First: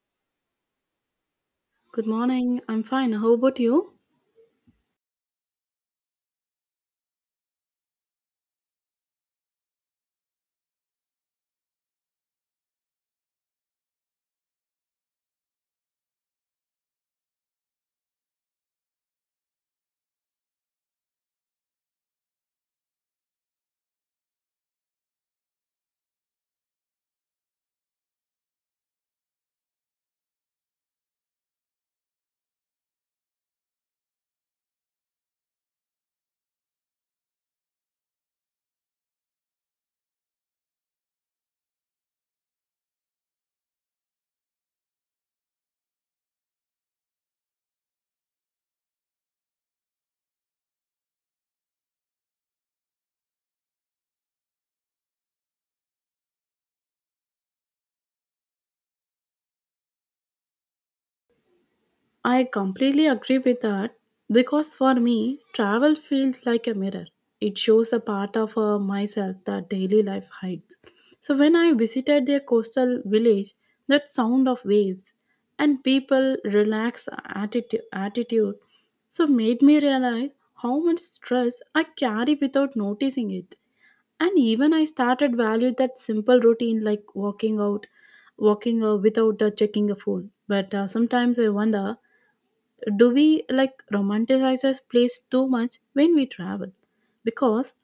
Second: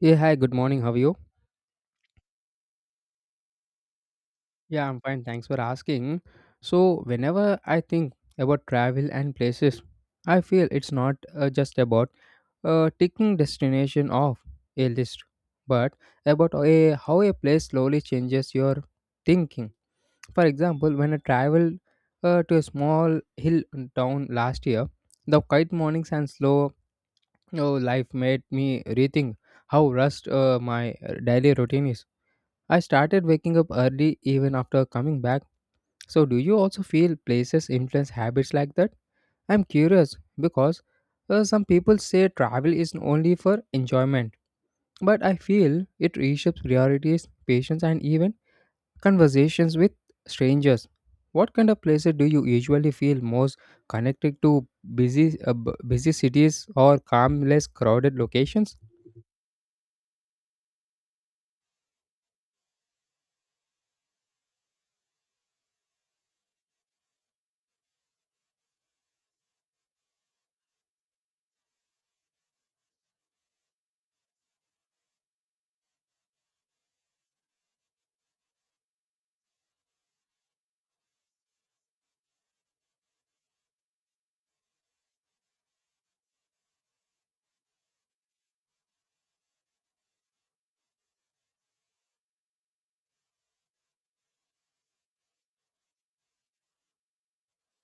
Yeah, hi, good morning. How are you? Good morning. I'm fine. How about you? Yeah, I'm fine. Thanks for asking. So, whenever I think about travel and places, I feel it's not just about ticking destination off a list, but about a, how a place slowly changes your thinking. For example, when I traveled to a small hill town last year, the quiet mornings and slow life made me rethink how rushed my daily routine is. I started waking up early even after coming back. So, do you also feel places influence habits like that? I'm curious because some people say travel is only for enjoyment, but I feel it reshapes priorities, patience, and even conversations with strangers. What kind of places do you usually feel most connected to? Busy, busy cities or calm, less crowded locations? I completely agree with that because for me, travel feels like a mirror. It shows a part of myself that daily life hides. So when I visited their coastal village, that sound of waves and people relaxed attitude so made me realize how much stress I carry without noticing it. And even I started value that simple routine like walking without checking a phone. But sometimes I wonder, do we like romanticize a place too much when we travel, because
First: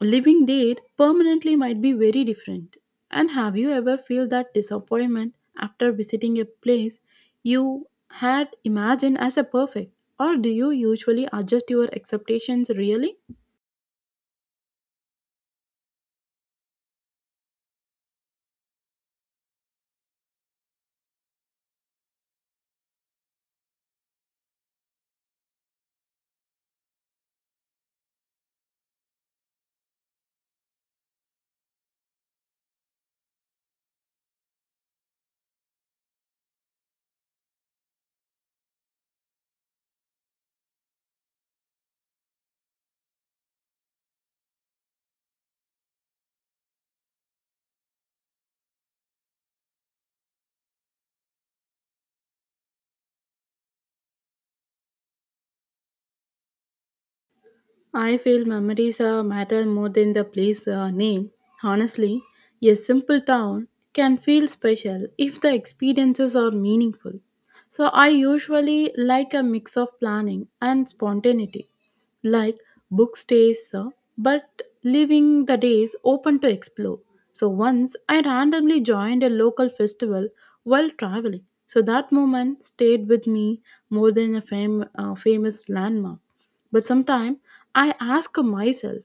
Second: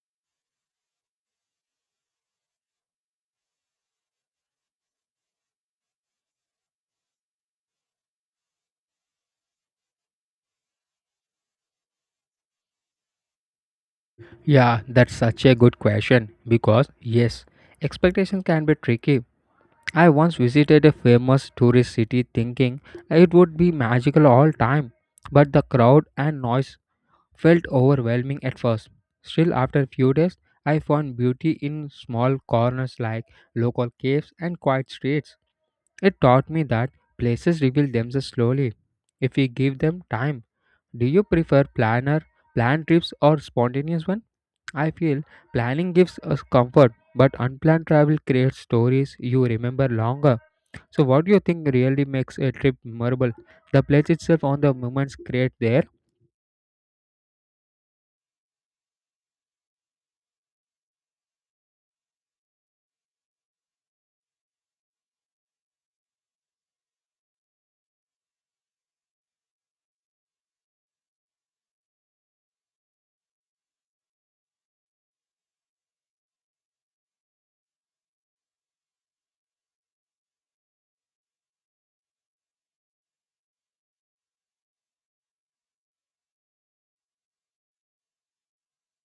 living there permanently might be very different. And have you ever feel that disappointment after visiting a place you had imagined as a perfect, or do you usually adjust your expectations really? Yeah, that's such a good question because yes, expectations can be tricky. I once visited a famous tourist city thinking it would be magical all time, but the crowd and noise felt overwhelming at first. Still, after a few days, I found beauty in small corners like local caves and quiet streets. It taught me that places reveal themselves slowly if we give them time. Do you prefer planned trips or spontaneous one? I feel planning gives us comfort, but unplanned travel creates stories you remember longer. So, what do you think really makes a trip memorable? The place itself or the moments created there? I feel memories matter more than the place name. Honestly, a simple town can feel special if the experiences are meaningful. So I usually like a mix of planning and spontaneity, like book stays, but leaving the days open to explore. So once I randomly joined a local festival while traveling. So that moment stayed with me more than a famous landmark. But sometimes I ask myself,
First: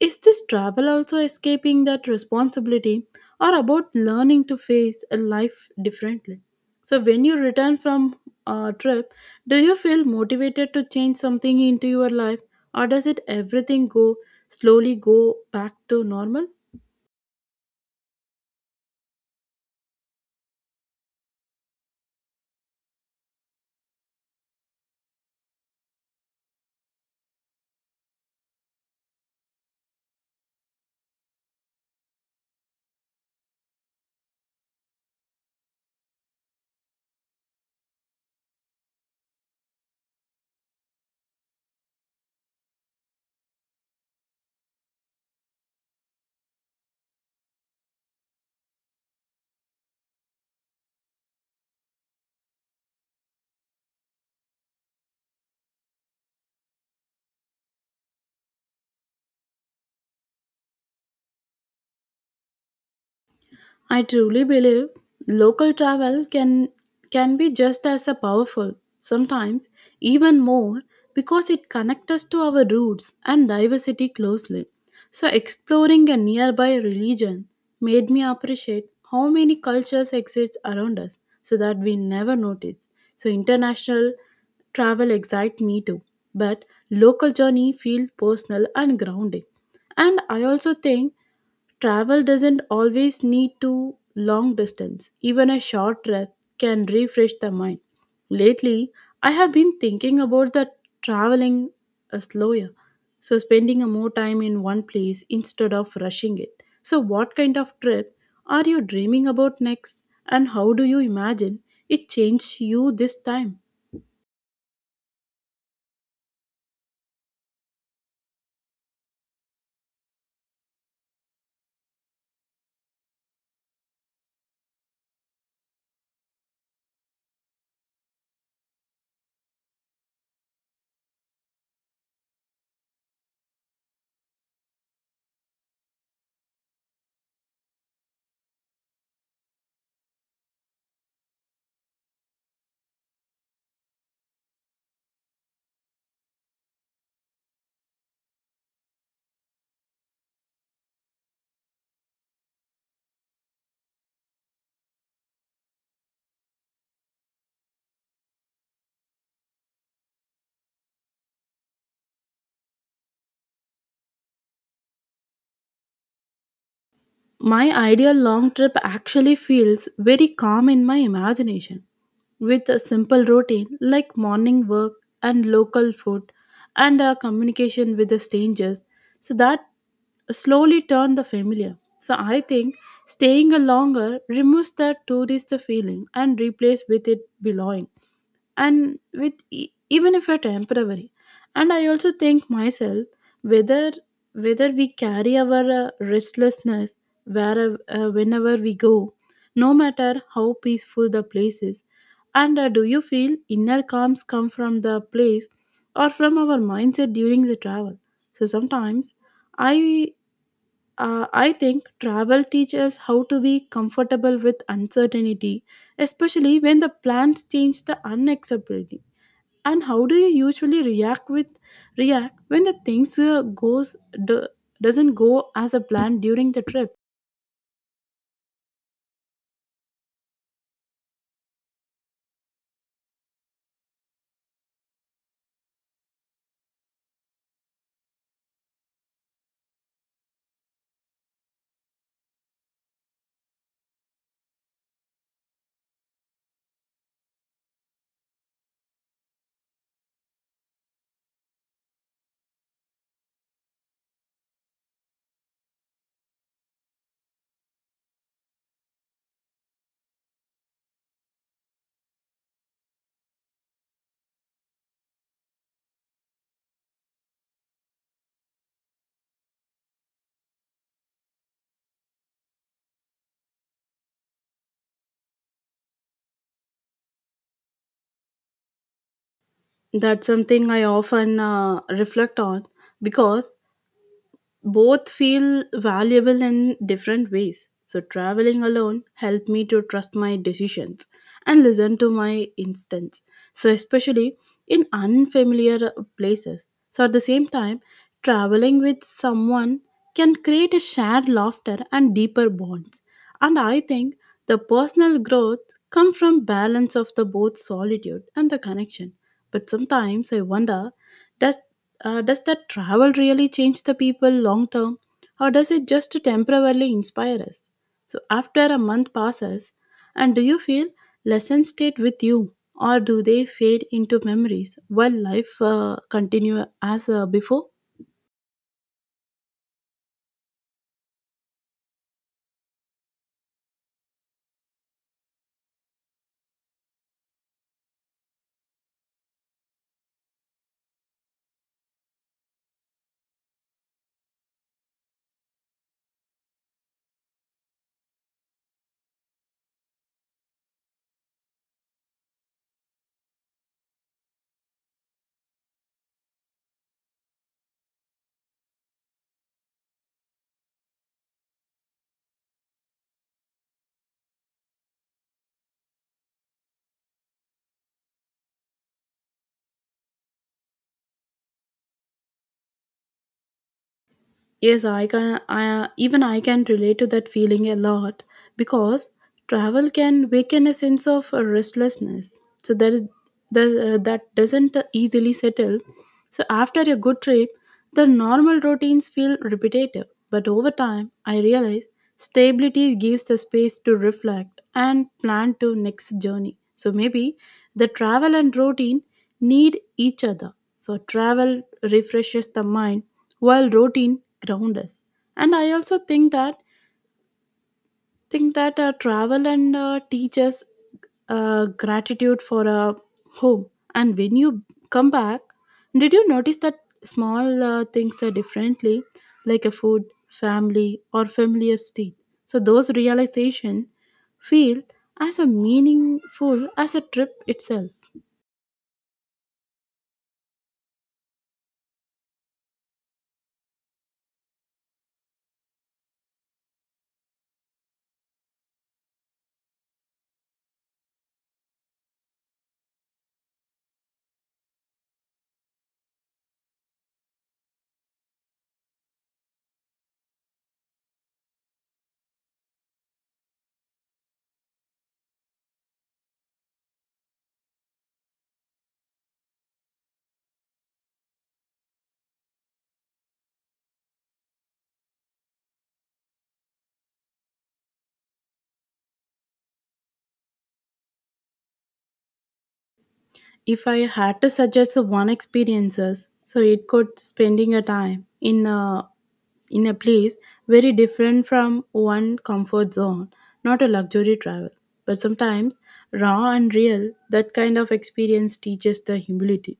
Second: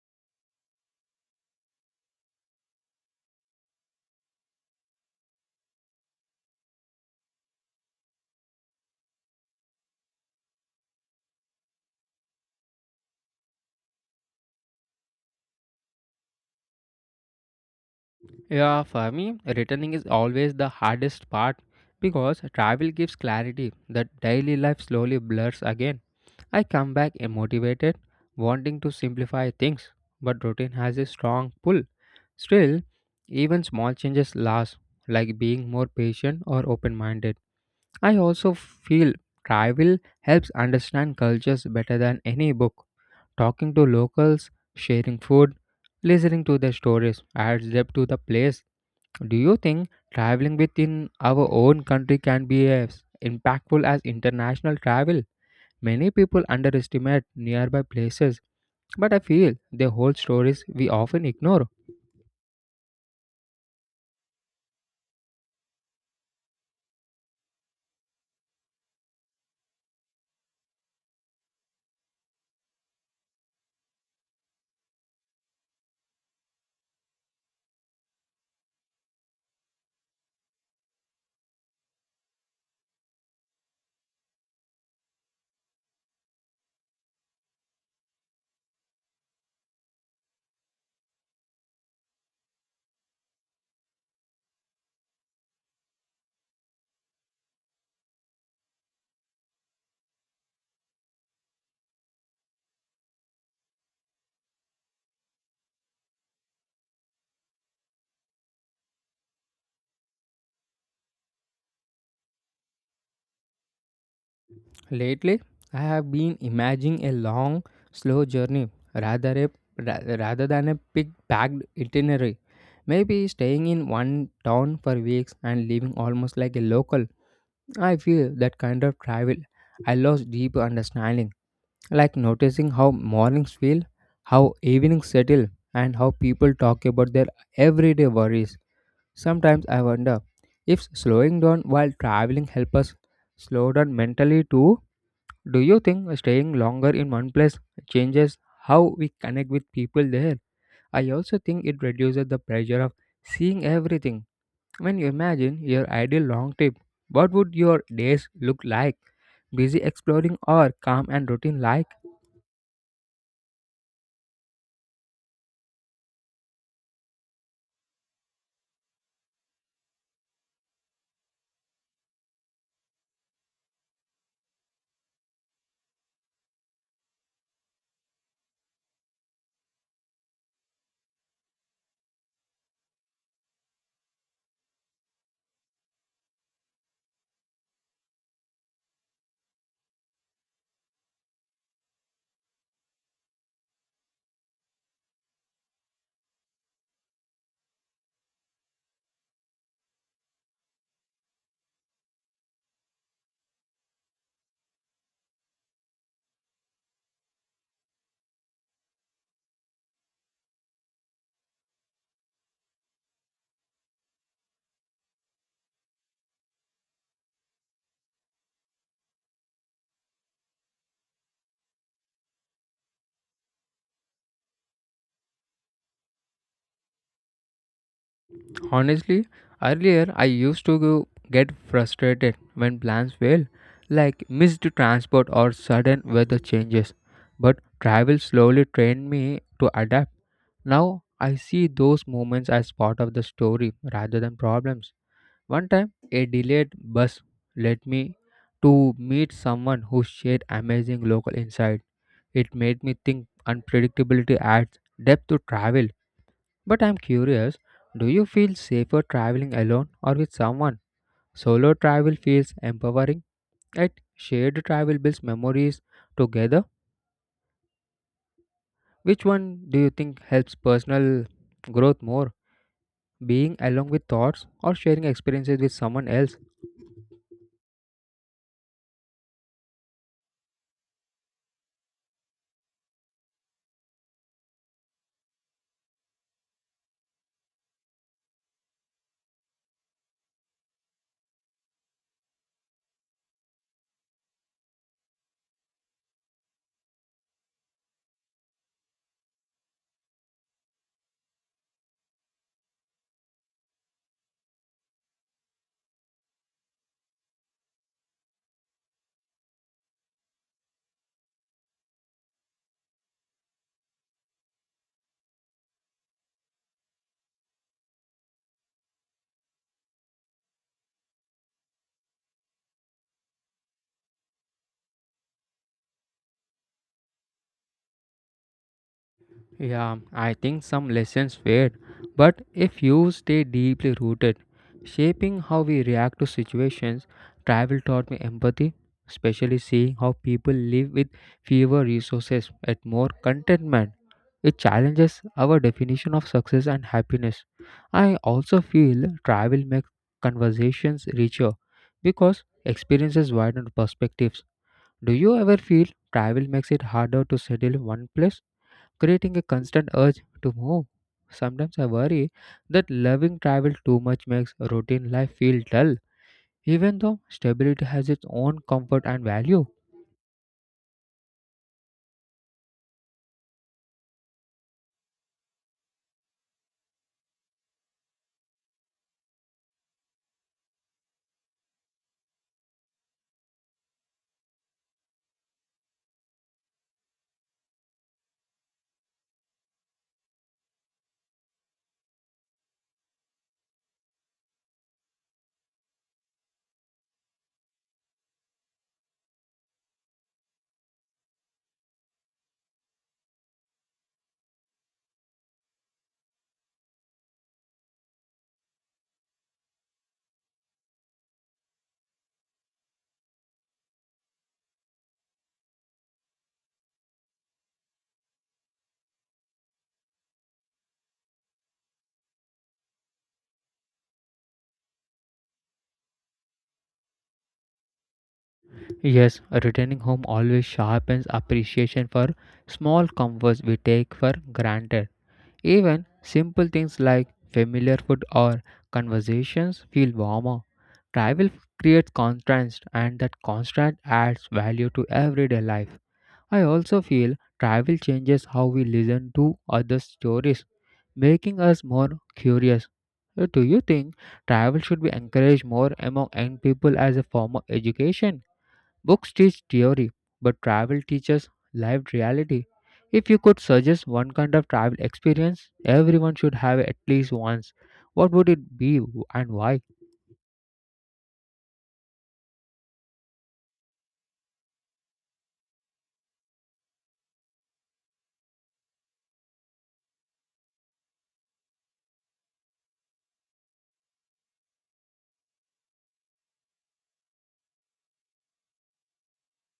is this travel also escaping that responsibility or about learning to face a life differently? So, when you return from a trip, do you feel motivated to change something into your life, or does it everything go slowly go back to normal? Yeah, for me, returning is always the hardest part because travel gives clarity that daily life slowly blurs again. I come back motivated, wanting to simplify things, but routine has a strong pull. Still, even small changes last, like being more patient or open minded. I also feel travel helps understand cultures better than any book. Talking to locals, sharing food, listening to their stories adds depth to the place. Do you think traveling within our own country can be as impactful as international travel? Many people underestimate nearby places, but I feel they hold stories we often ignore. I truly believe local travel can be just as a powerful, sometimes even more, because it connects us to our roots and diversity closely. So exploring a nearby religion made me appreciate how many cultures exist around us so that we never notice. So international travel excites me too, but local journey feel personal and grounding. And I also think travel doesn't always need to long distance. Even a short trip can refresh the mind. Lately, I have been thinking about the traveling slower, so spending a more time in one place instead of rushing it. So what kind of trip are you dreaming about next, and how do you imagine it changed you this time? Lately, I have been imagining a long, slow journey rather than a big-packed itinerary. Maybe staying in one town for weeks and living almost like a local. I feel that kind of travel, I lost deep understanding, like noticing how mornings feel, how evenings settle, and how people talk about their everyday worries. Sometimes I wonder if slowing down while traveling helps us slow down mentally too. Do you think staying longer in one place changes how we connect with people there? I also think it reduces the pressure of seeing everything. When you imagine your ideal long trip, what would your days look like? Busy exploring or calm and routine like? My ideal long trip actually feels very calm in my imagination, with a simple routine like morning work and local food and a communication with the strangers, so that slowly turn the familiar. So I think staying a longer removes the tourist feeling and replace with it belonging and with even if are temporary. And I also think myself whether we carry our restlessness wherever whenever we go, no matter how peaceful the place is. And do you feel inner calms come from the place or from our mindset during the travel? So sometimes i I think travel teaches us how to be comfortable with uncertainty, especially when the plans change the unacceptability. And how do you usually react when the things goes do, doesn't go as a plan during the trip? Honestly, earlier I used to get frustrated when plans fail, like missed transport or sudden weather changes. But travel slowly trained me to adapt. Now I see those moments as part of the story rather than problems. One time, a delayed bus led me to meet someone who shared amazing local insight. It made me think unpredictability adds depth to travel. But I'm curious, do you feel safer traveling alone or with someone? Solo travel feels empowering, yet shared travel builds memories together. Which one do you think helps personal growth more? Being alone with thoughts or sharing experiences with someone else. That's something I often reflect on because both feel valuable in different ways. So, traveling alone helped me to trust my decisions and listen to my instincts. So, especially in unfamiliar places. So, at the same time, traveling with someone can create a shared laughter and deeper bonds. And I think the personal growth comes from balance of the both solitude and the connection. But sometimes I wonder, does does that travel really change the people long term, or does it just temporarily inspire us? So, after a month passes, and do you feel lessons stayed with you, or do they fade into memories while life continue as before? Yeah, I think some lessons fade, but if you stay deeply rooted, shaping how we react to situations. Travel taught me empathy, especially seeing how people live with fewer resources and more contentment. It challenges our definition of success and happiness. I also feel travel makes conversations richer because experiences widen perspectives. Do you ever feel travel makes it harder to settle in one place, creating a constant urge to move? Sometimes I worry that loving travel too much makes routine life feel dull, even though stability has its own comfort and value. Yes, I can. I can relate to that feeling a lot because travel can awaken a sense of restlessness. So there is the that doesn't easily settle. So after a good trip, the normal routines feel repetitive. But over time, I realize stability gives the space to reflect and plan to next journey. So maybe the travel and routine need each other. So travel refreshes the mind while routine ground us. And I also think that travel and teach us gratitude for a home. And when you come back, did you notice that small things are differently, like a food, family or familiar state? So those realization feel as a meaningful as a trip itself. Yes, returning home always sharpens appreciation for small comforts we take for granted. Even simple things like familiar food or conversations feel warmer. Travel creates contrast, and that contrast adds value to everyday life. I also feel travel changes how we listen to other stories, making us more curious. Do you think travel should be encouraged more among young people as a form of education? Books teach theory, but travel teaches lived reality. If you could suggest one kind of travel experience everyone should have at least once, what would it be and why? If I had to suggest one experiences, so it could spending a time in a place very different from one comfort zone, not a luxury travel. But sometimes raw and real, that kind of experience teaches the humility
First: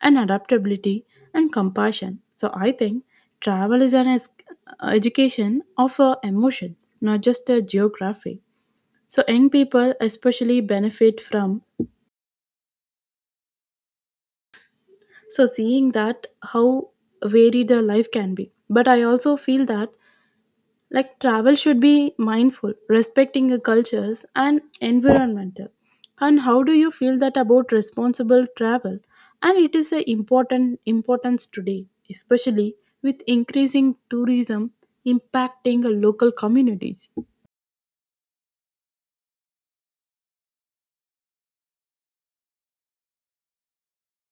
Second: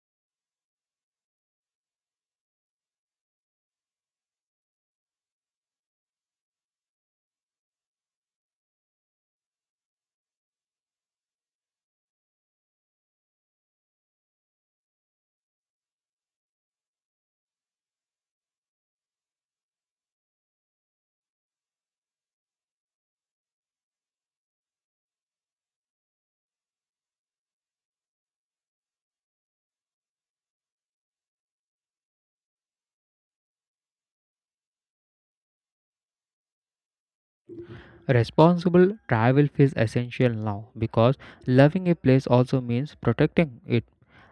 and adaptability and compassion. So I think travel is an education of emotions, not just a geography. So young people especially benefit from so seeing that how varied the life can be. But I also feel that like travel should be mindful, respecting the cultures and environmental. And how do you feel that about responsible travel, and it is a important importance today, especially with increasing tourism impacting the local communities. Responsible travel feels essential now because loving a place also means protecting it.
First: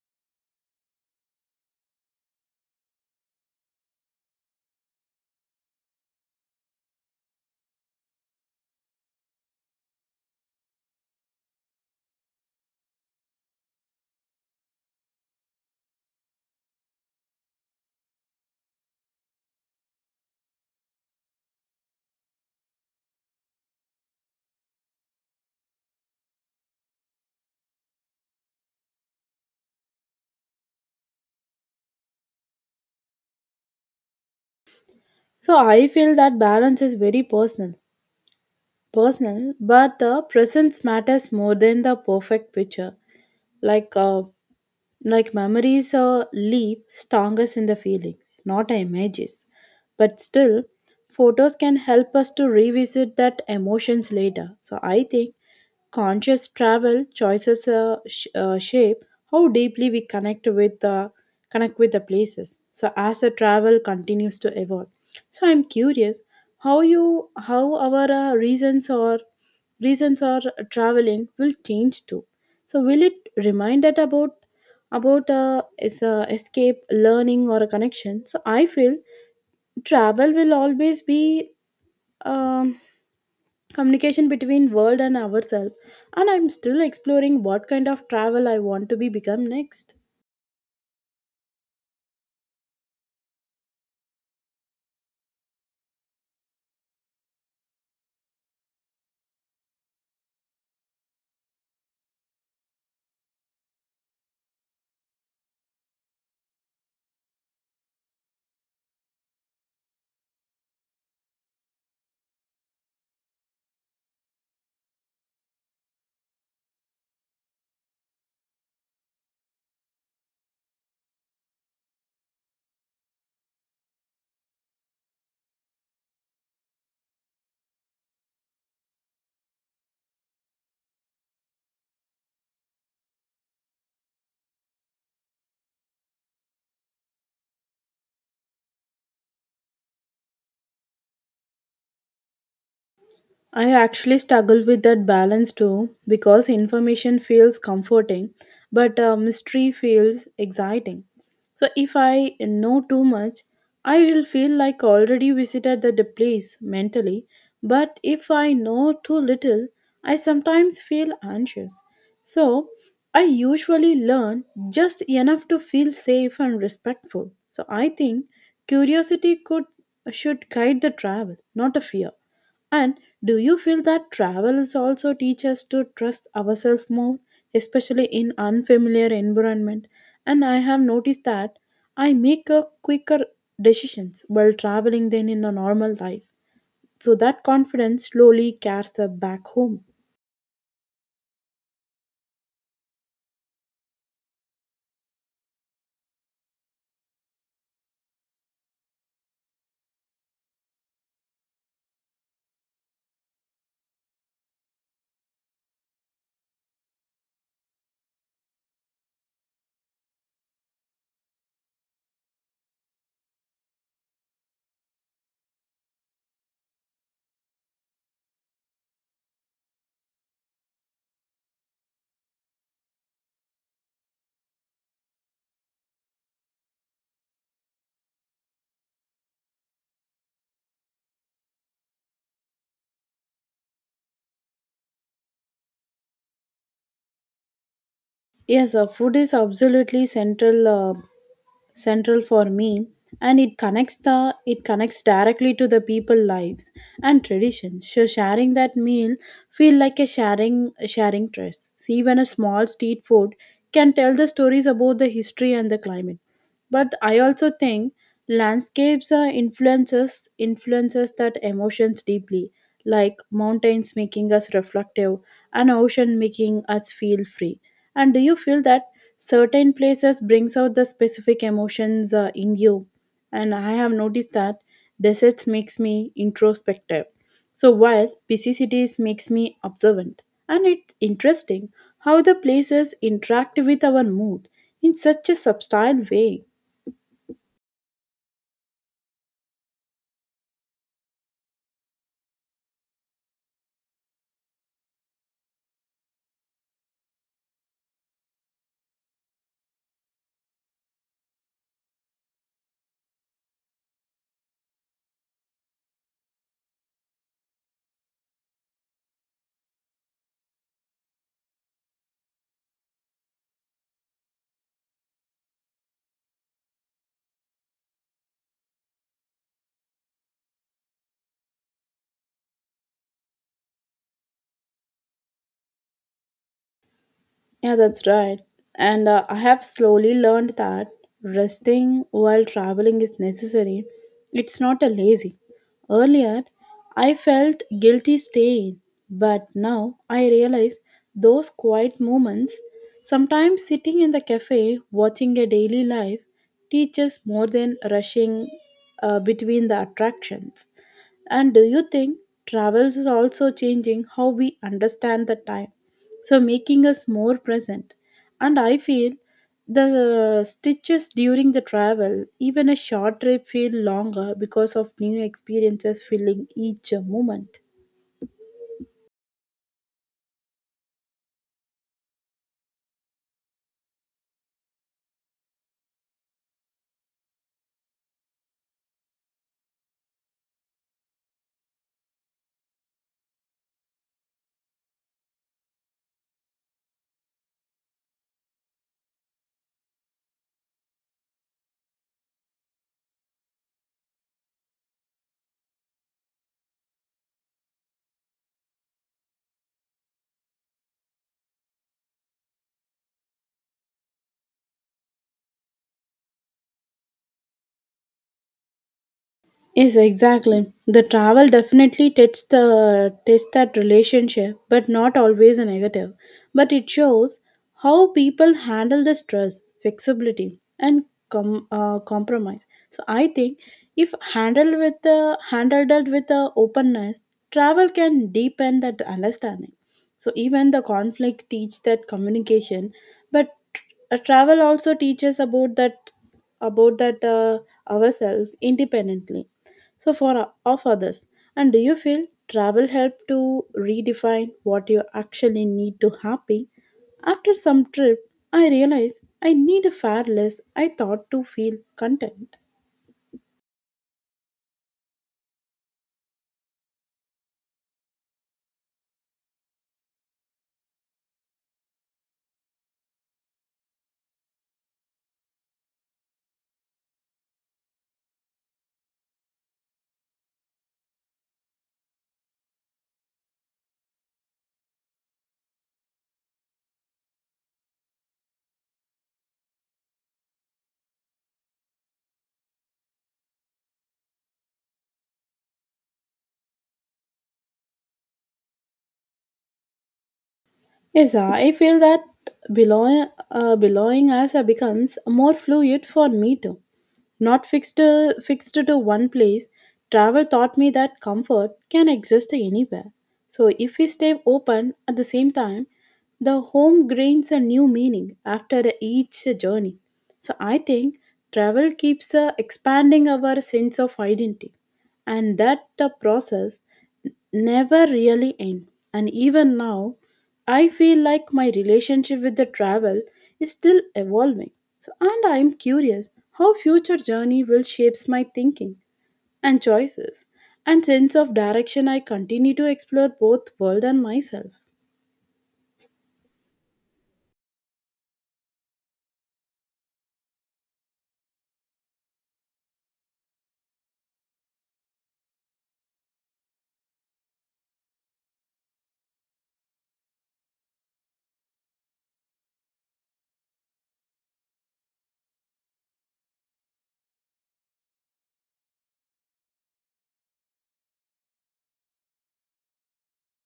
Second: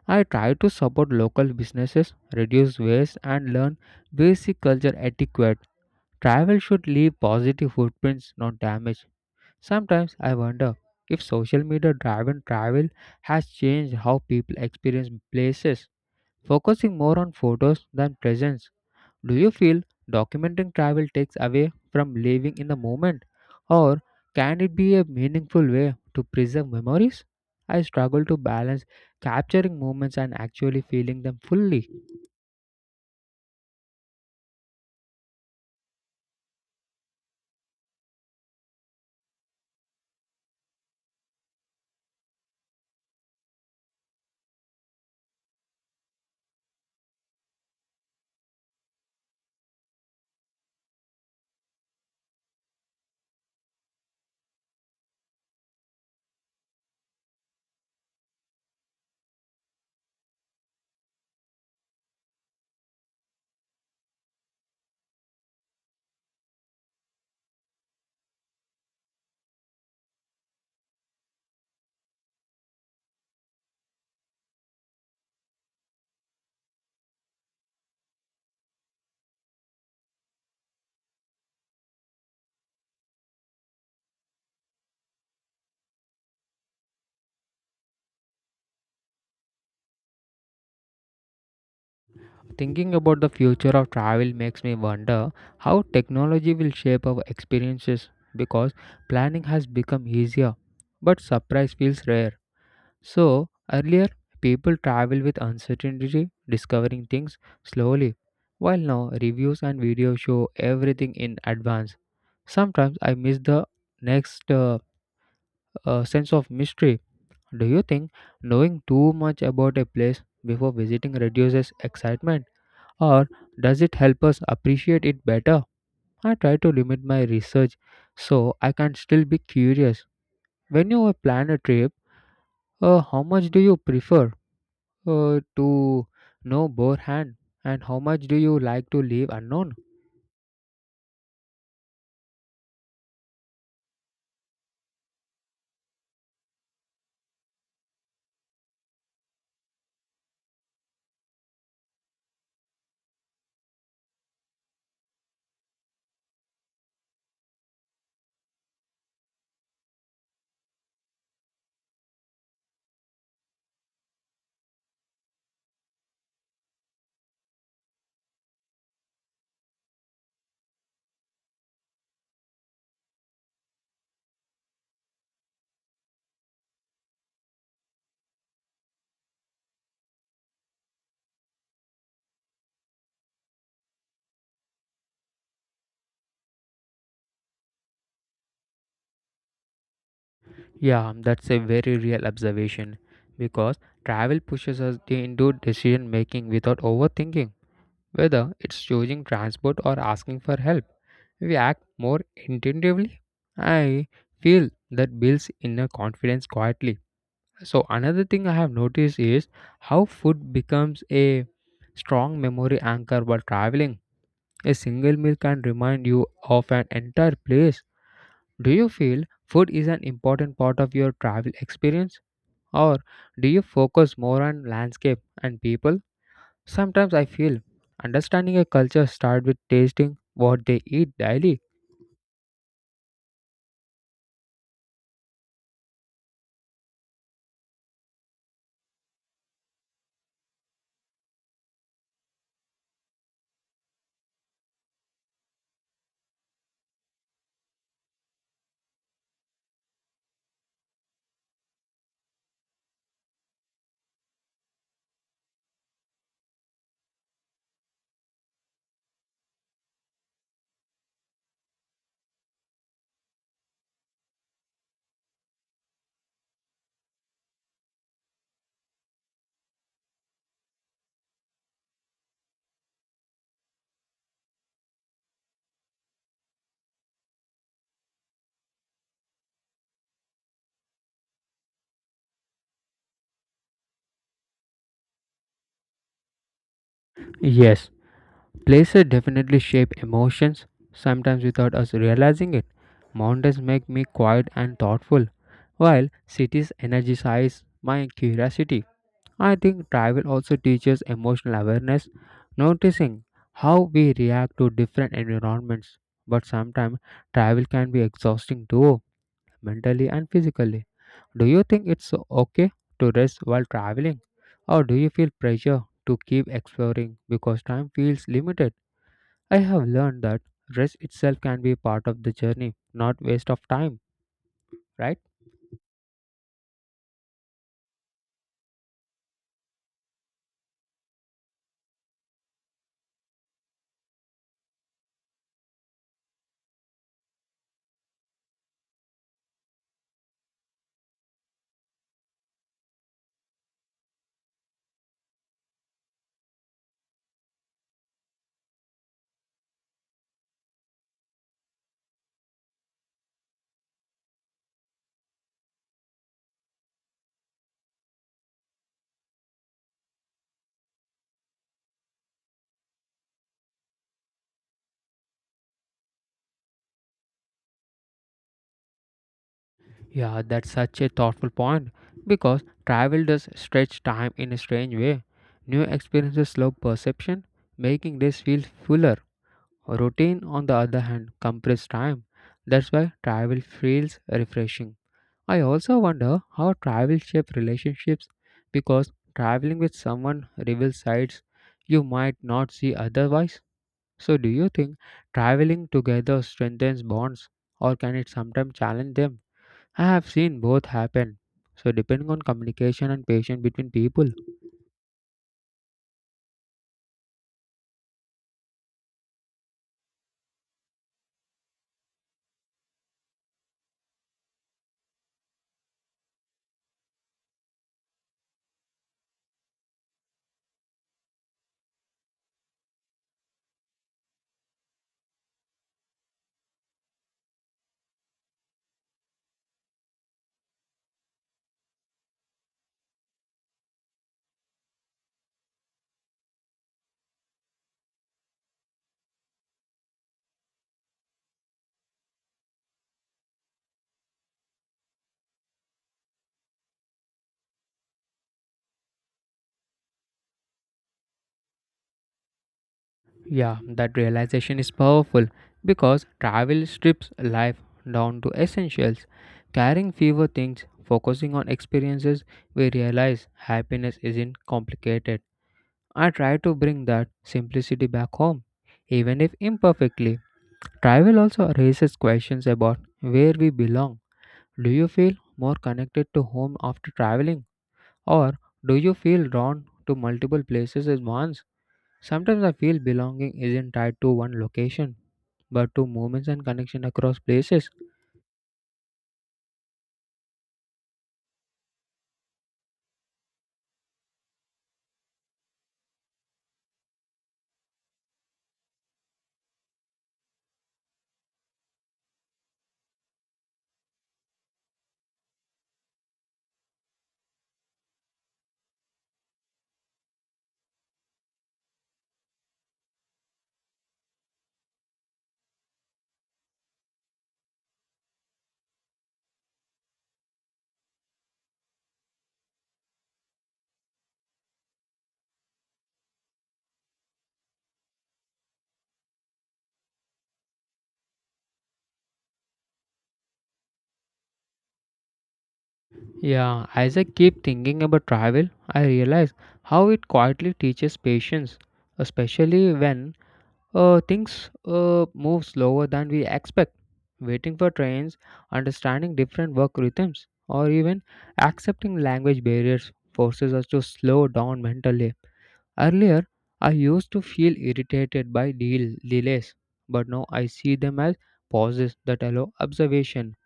I try to support local businesses, reduce waste, and learn basic culture etiquette. Travel should leave positive footprints, not damage. Sometimes I wonder if social media driven travel has changed how people experience places, focusing more on photos than presence. Do you feel documenting travel takes away from living in the moment, or can it be a meaningful way to preserve memories? I struggle to balance capturing moments and actually feeling them fully. So I feel that balance is very personal, but the presence matters more than the perfect picture. like uh, Like memories leave strongest in the feelings, not images. But still, photos can help us to revisit that emotions later. So I think conscious travel choices shape how deeply we connect with the places. So as the travel continues to evolve, so I'm curious how our reasons or traveling will change too. So will it remind us about is escape learning or a connection? So I feel travel will always be, um, communication between world and ourselves. And I'm still exploring what kind of travel I want to be become next. Thinking about the future of travel makes me wonder how technology will shape our experiences because planning has become easier, but surprise feels rare. So, earlier, people travel with uncertainty, discovering things slowly, while now reviews and videos show everything in advance. Sometimes I miss the next sense of mystery. Do you think knowing too much about a place before visiting reduces excitement, or does it help us appreciate it better? I try to limit my research so I can still be curious. When you plan a trip, how much do you prefer to know beforehand, and how much do you like to leave unknown? I actually struggle with that balance too because information feels comforting, but mystery feels exciting. So if I know too much, I will feel like already visited the place mentally. But if I know too little, I sometimes feel anxious. So I usually learn just enough to feel safe and respectful. So I think curiosity could should guide the travel, not a fear. And do you feel that travel is also teach us to trust ourselves more, especially in unfamiliar environment? And I have noticed that I make a quicker decisions while traveling than in a normal life. So that confidence slowly carries her back home. Yeah, that's a very real observation because travel pushes us into decision making without overthinking, whether it's choosing transport or asking for help. We act more intuitively. I feel that builds inner confidence quietly. So, another thing I have noticed is how food becomes a strong memory anchor while traveling. A single meal can remind you of an entire place. Do you feel food is an important part of your travel experience? Or do you focus more on landscape and people? Sometimes I feel understanding a culture starts with tasting what they eat daily. Yes, food is absolutely central for me, and it connects directly to the people lives and tradition. So sharing that meal feel like a sharing trust. See when a small street food can tell the stories about the history and the climate. But I also think landscapes are influences that emotions deeply, like mountains making us reflective and ocean making us feel free. And do you feel that certain places brings out the specific emotions in you? And I have noticed that deserts makes me introspective. So while busy cities makes me observant. And it's interesting how the places interact with our mood in such a subtle way. Yes, places definitely shape emotions, sometimes without us realizing it. Mountains make me quiet and thoughtful, while cities energize my curiosity. I think travel also teaches emotional awareness, noticing how we react to different environments. But sometimes travel can be exhausting too, mentally and physically. Do you think it's okay to rest while traveling, or do you feel pressure to keep exploring because time feels limited? I have learned that rest itself can be part of the journey, not waste of time, right? Yeah, that's right. And I have slowly learned that resting while traveling is necessary. It's not a lazy. Earlier, I felt guilty staying, but now I realize those quiet moments, sometimes sitting in the cafe watching a daily life, teaches more than rushing between the attractions. And do you think travels is also changing how we understand the time? So making us more present. And I feel the stitches during the travel, even a short trip feel longer because of new experiences filling each moment. Yeah, that's such a thoughtful point because travel does stretch time in a strange way. New experiences slow perception, making this feel fuller. Routine, on the other hand, compresses time. That's why travel feels refreshing. I also wonder how travel shapes relationships because traveling with someone reveals sides you might not see otherwise. So, do you think traveling together strengthens bonds, or can it sometimes challenge them? I have seen both happen, so depending on communication and patience between people. Yes, exactly. The travel definitely tests that relationship, but not always a negative. But it shows how people handle the stress, flexibility, and compromise. So I think if handled it with the openness, travel can deepen that understanding. So even the conflict teach that communication, but travel also teaches about that ourselves independently so for of others. And do you feel travel helped to redefine what you actually need to happy? After some trip I realized I need a far less I thought to feel content. Yeah, that realization is powerful because travel strips life down to essentials. Carrying fewer things, focusing on experiences, we realize happiness isn't complicated. I try to bring that simplicity back home, even if imperfectly. Travel also raises questions about where we belong. Do you feel more connected to home after traveling, or do you feel drawn to multiple places at once? Sometimes I feel belonging isn't tied to one location, but to moments and connection across places. Yes, I feel that belonging as a becomes more fluid for me too. Not fixed to one place, travel taught me that comfort can exist anywhere. So if we stay open at the same time, the home gains a new meaning after each journey. So I think travel keeps expanding our sense of identity, and that the process never really end. And even now, I feel like my relationship with the travel is still evolving. And I'm curious how future journey will shapes my thinking and choices and sense of direction. I continue to explore both world and myself. Yeah, as I keep thinking about travel, I realize how it quietly teaches patience, especially when things move slower than we expect. Waiting for trains, understanding different work rhythms, or even accepting language barriers forces us to slow down mentally. Earlier, I used to feel irritated by deal delays, but now I see them as pauses that allow observation.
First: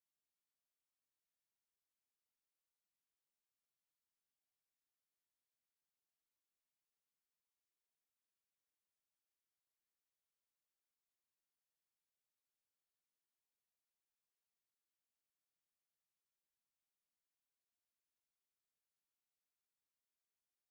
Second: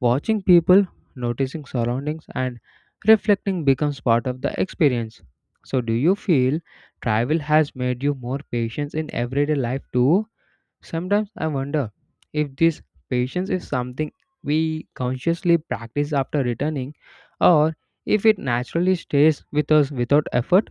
Watching people, noticing surroundings, and reflecting becomes part of the experience. So, do you feel travel has made you more patient in everyday life too? Sometimes I wonder if this patience is something we consciously practice after returning, or if it naturally stays with us without effort.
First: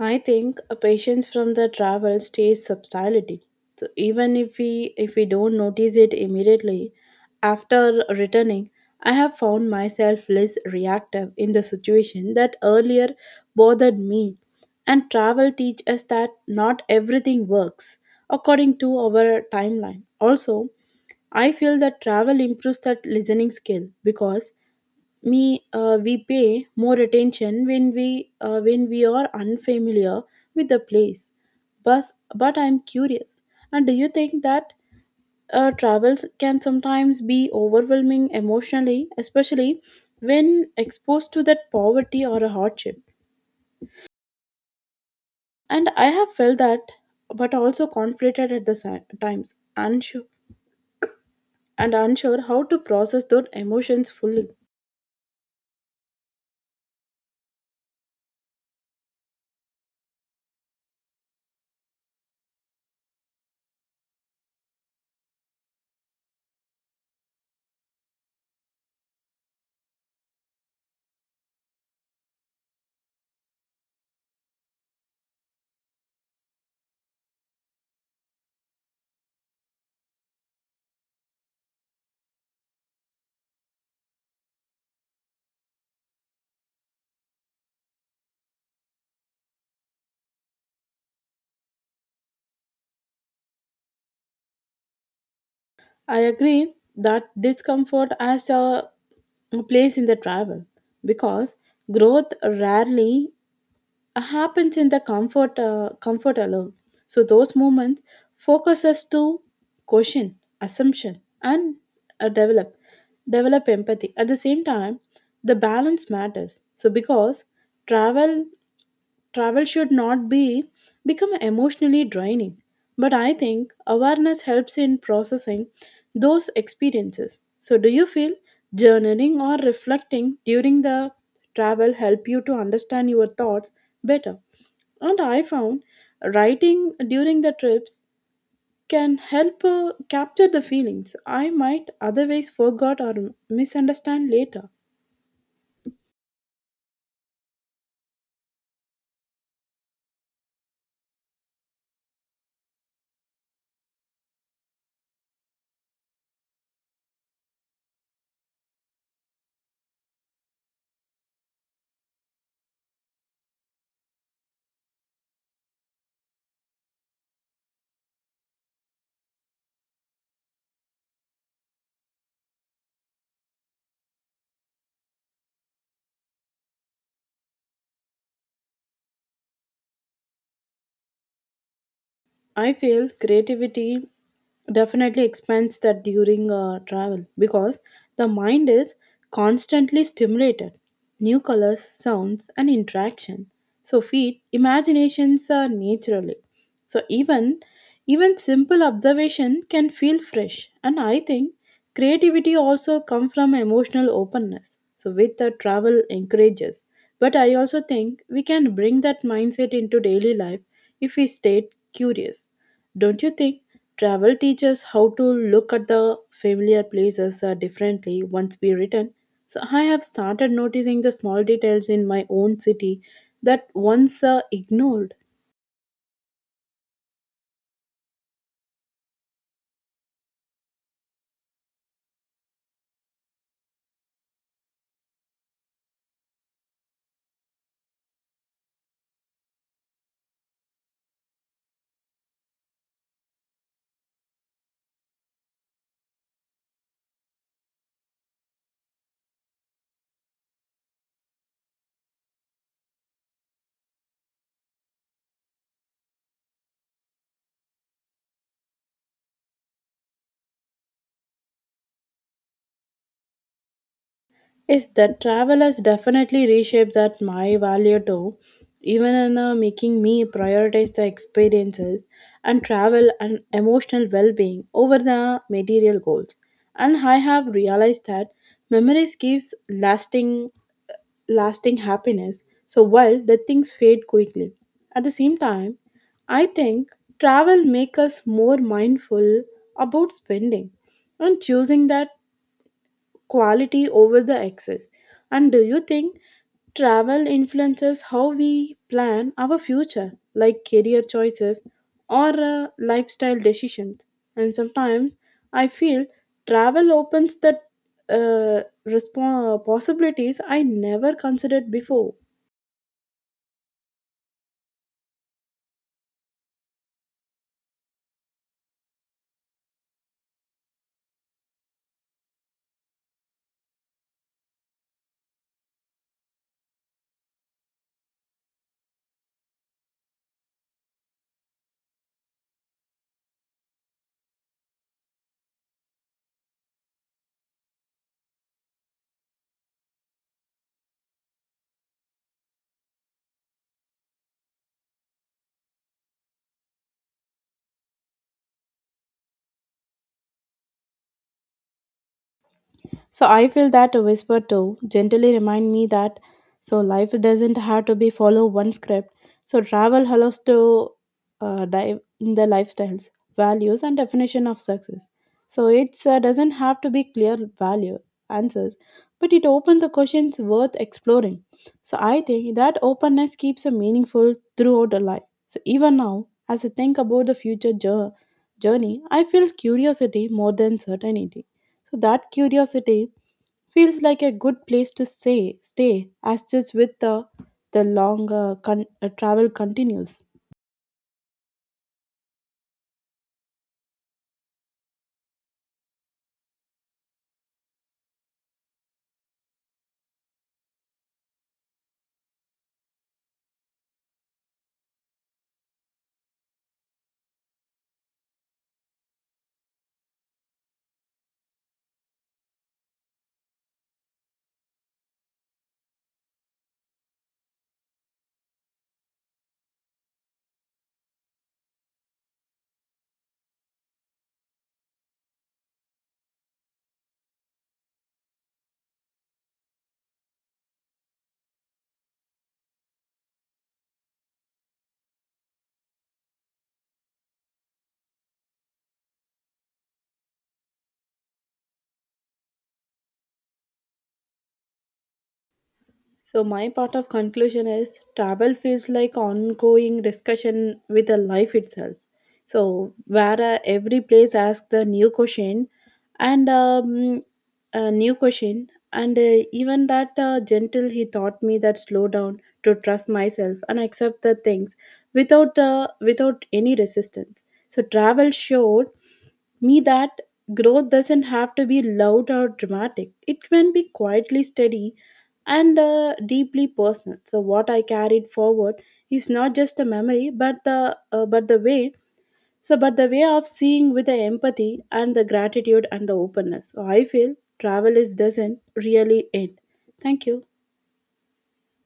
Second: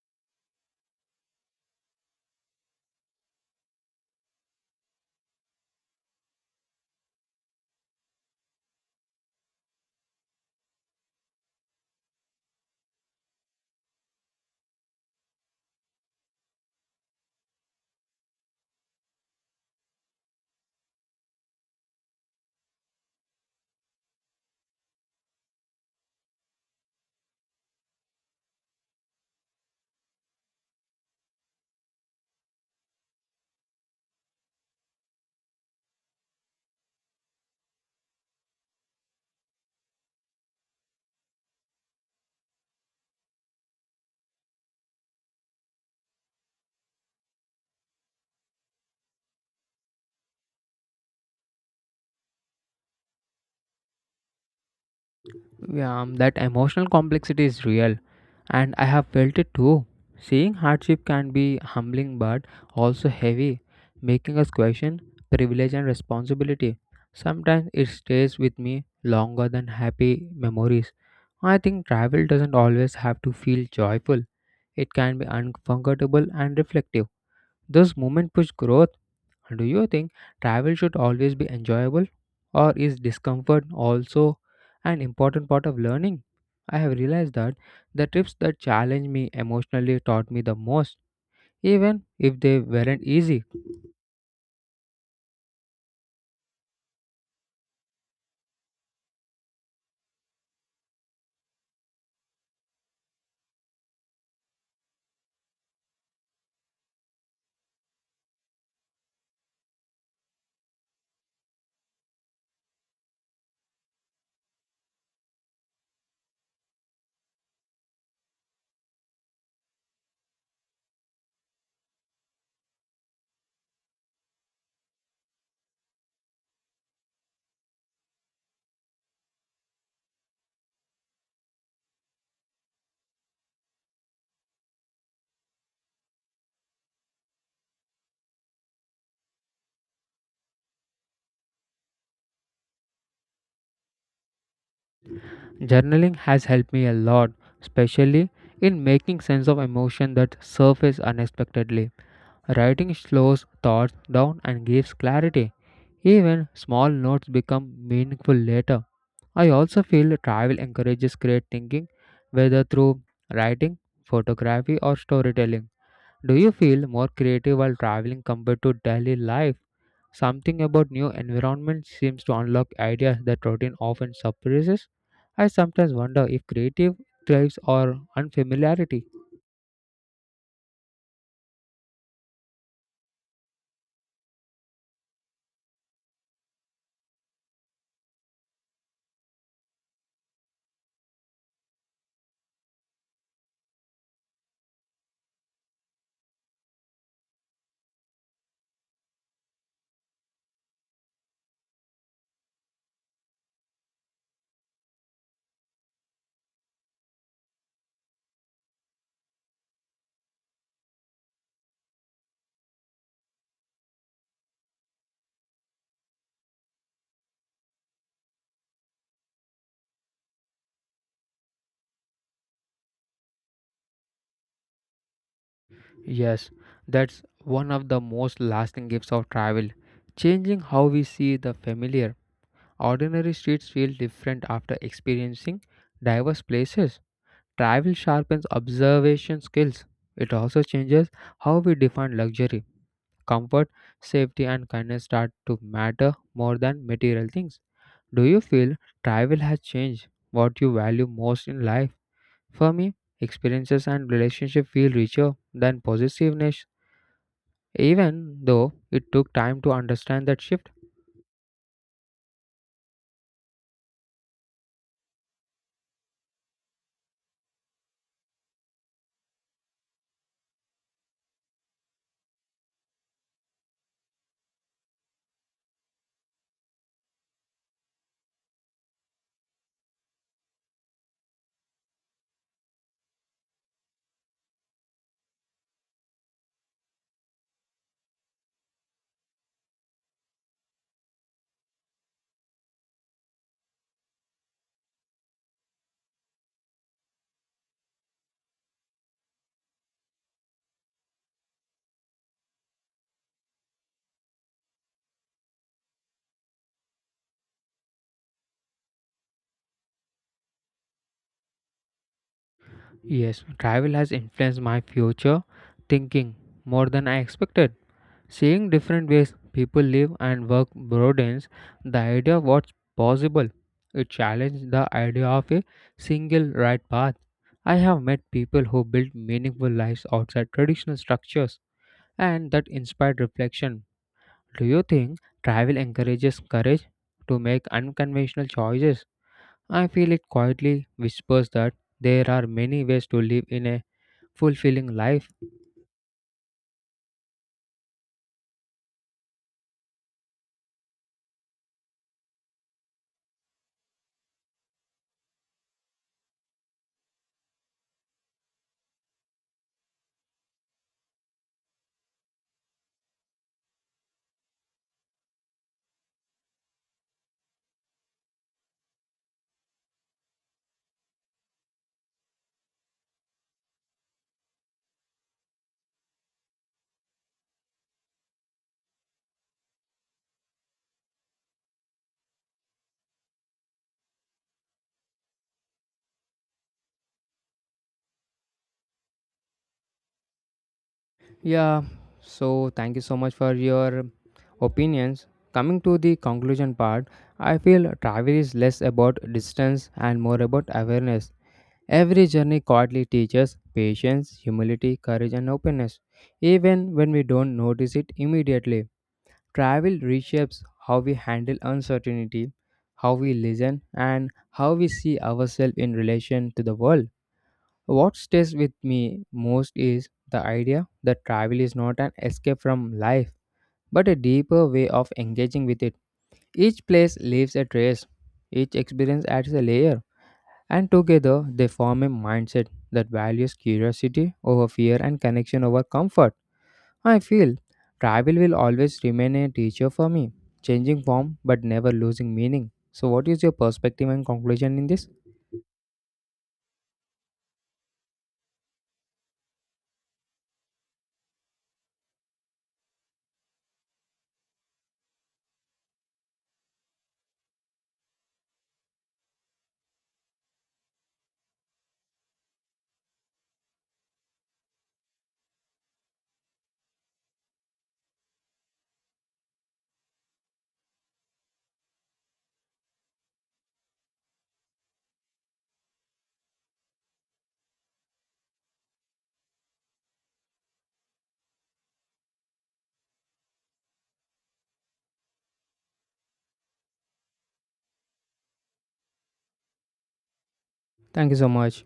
I think a patience from the travel stays subtlety. So even if we don't notice it immediately, after returning, I have found myself less reactive in the situation that earlier bothered me. And travel teach us that not everything works according to our timeline. Also, I feel that travel improves that listening skill because me we pay more attention when we are unfamiliar with the place, but but I'm curious, and do you think that travels can sometimes be overwhelming emotionally, especially when exposed to that poverty or a hardship? And I have felt that, but also conflicted at the times, unsure, and unsure how to process those emotions fully. Yeah, that emotional complexity is real, and I have felt it too. Seeing hardship can be humbling but also heavy, making us question privilege and responsibility. Sometimes it stays with me longer than happy memories. I think travel doesn't always have to feel joyful, it can be uncomfortable and reflective. Those moments push growth. Do you think travel should always be enjoyable? Or is discomfort also an important part of learning? I have realized that the trips that challenged me emotionally taught me the most, even if they weren't easy. I agree that discomfort as a place in the travel, because growth rarely happens in the comfort alone. So those moments focus us to question assumption, and uh, develop develop empathy. At the same time, the balance matters, so because travel travel should not be become emotionally draining. But I think awareness helps in processing those experiences. So do you feel journaling or reflecting during the travel help you to understand your thoughts better? And I found writing during the trips can help capture the feelings I might otherwise forgot or misunderstand later. Journaling has helped me a lot, especially in making sense of emotion that surface unexpectedly. Writing slows thoughts down and gives clarity. Even small notes become meaningful later. I also feel travel encourages great thinking, whether through writing, photography, or storytelling. Do you feel more creative while traveling compared to daily life? Something about new environments seems to unlock ideas that routine often suppresses. I sometimes wonder if creative thrives or unfamiliarity. I feel creativity definitely expands that during travel, because the mind is constantly stimulated. New colors, sounds, and interaction. So feed imaginations naturally. So even simple observation can feel fresh, and I think creativity also comes from emotional openness. So, with the travel encourages. But I also think we can bring that mindset into daily life if we stay curious. Don't you think travel teaches how to look at the familiar places differently once we return? So, I have started noticing the small details in my own city that once ignored. Yes, that's one of the most lasting gifts of travel, changing how we see the familiar. Ordinary streets feel different after experiencing diverse places. Travel sharpens observation skills. It also changes how we define luxury. Comfort, safety, and kindness start to matter more than material things. Do you feel travel has changed what you value most in life? For me, experiences and relationships feel richer than possessiveness, even though it took time to understand that shift. Yes, that travel has definitely reshaped that my value too, even in making me prioritize the experiences and travel and emotional well-being over the material goals. And I have realized that memories gives lasting uh, lasting happiness. So while the things fade quickly, at the same time, I think travel make us more mindful about spending and choosing that quality over the excess. And do you think travel influences how we plan our future, like career choices or lifestyle decisions? And sometimes I feel travel opens the possibilities I never considered before. Yes, travel has influenced my future thinking more than I expected. Seeing different ways people live and work broadens the idea of what's possible. It challenges the idea of a single right path. I have met people who built meaningful lives outside traditional structures, and that inspired reflection. Do you think travel encourages courage to make unconventional choices? I feel it quietly whispers that there are many ways to live in a fulfilling life. So I feel that a whisper too gently remind me that so life doesn't have to be follow one script. So travel allows to dive in the lifestyles, values, and definition of success. So it doesn't have to be clear value answers, but it opens the questions worth exploring. So I think that openness keeps a meaningful throughout the life. So even now, as I think about the future journey, I feel curiosity more than certainty. So that curiosity feels like a good place to say stay as this with the the long travel continues. Yeah, so thank you so much for your opinions. Coming to the conclusion part, I feel travel is less about distance and more about awareness. Every journey quietly teaches patience, humility, courage, and openness, even when we don't notice it immediately. Travel reshapes how we handle uncertainty, how we listen, and how we see ourselves in relation to the world. What stays with me most is the idea that travel is not an escape from life, but a deeper way of engaging with it. Each place leaves a trace, each experience adds a layer, and together they form a mindset that values curiosity over fear and connection over comfort. I feel travel will always remain a teacher for me, changing form but never losing meaning. So, what is your perspective and conclusion in this? So my part of conclusion is travel feels like ongoing discussion with the life itself. So where every place asks a new question and a new question even that gentle he taught me that slow down to trust myself and accept the things without any resistance. So travel showed me that growth doesn't have to be loud or dramatic. It can be quietly steady and deeply personal. So what I carried forward is not just a memory, but the way of seeing with the empathy and the gratitude and the openness. So I feel travel is doesn't really end. Thank you. Thank you so much.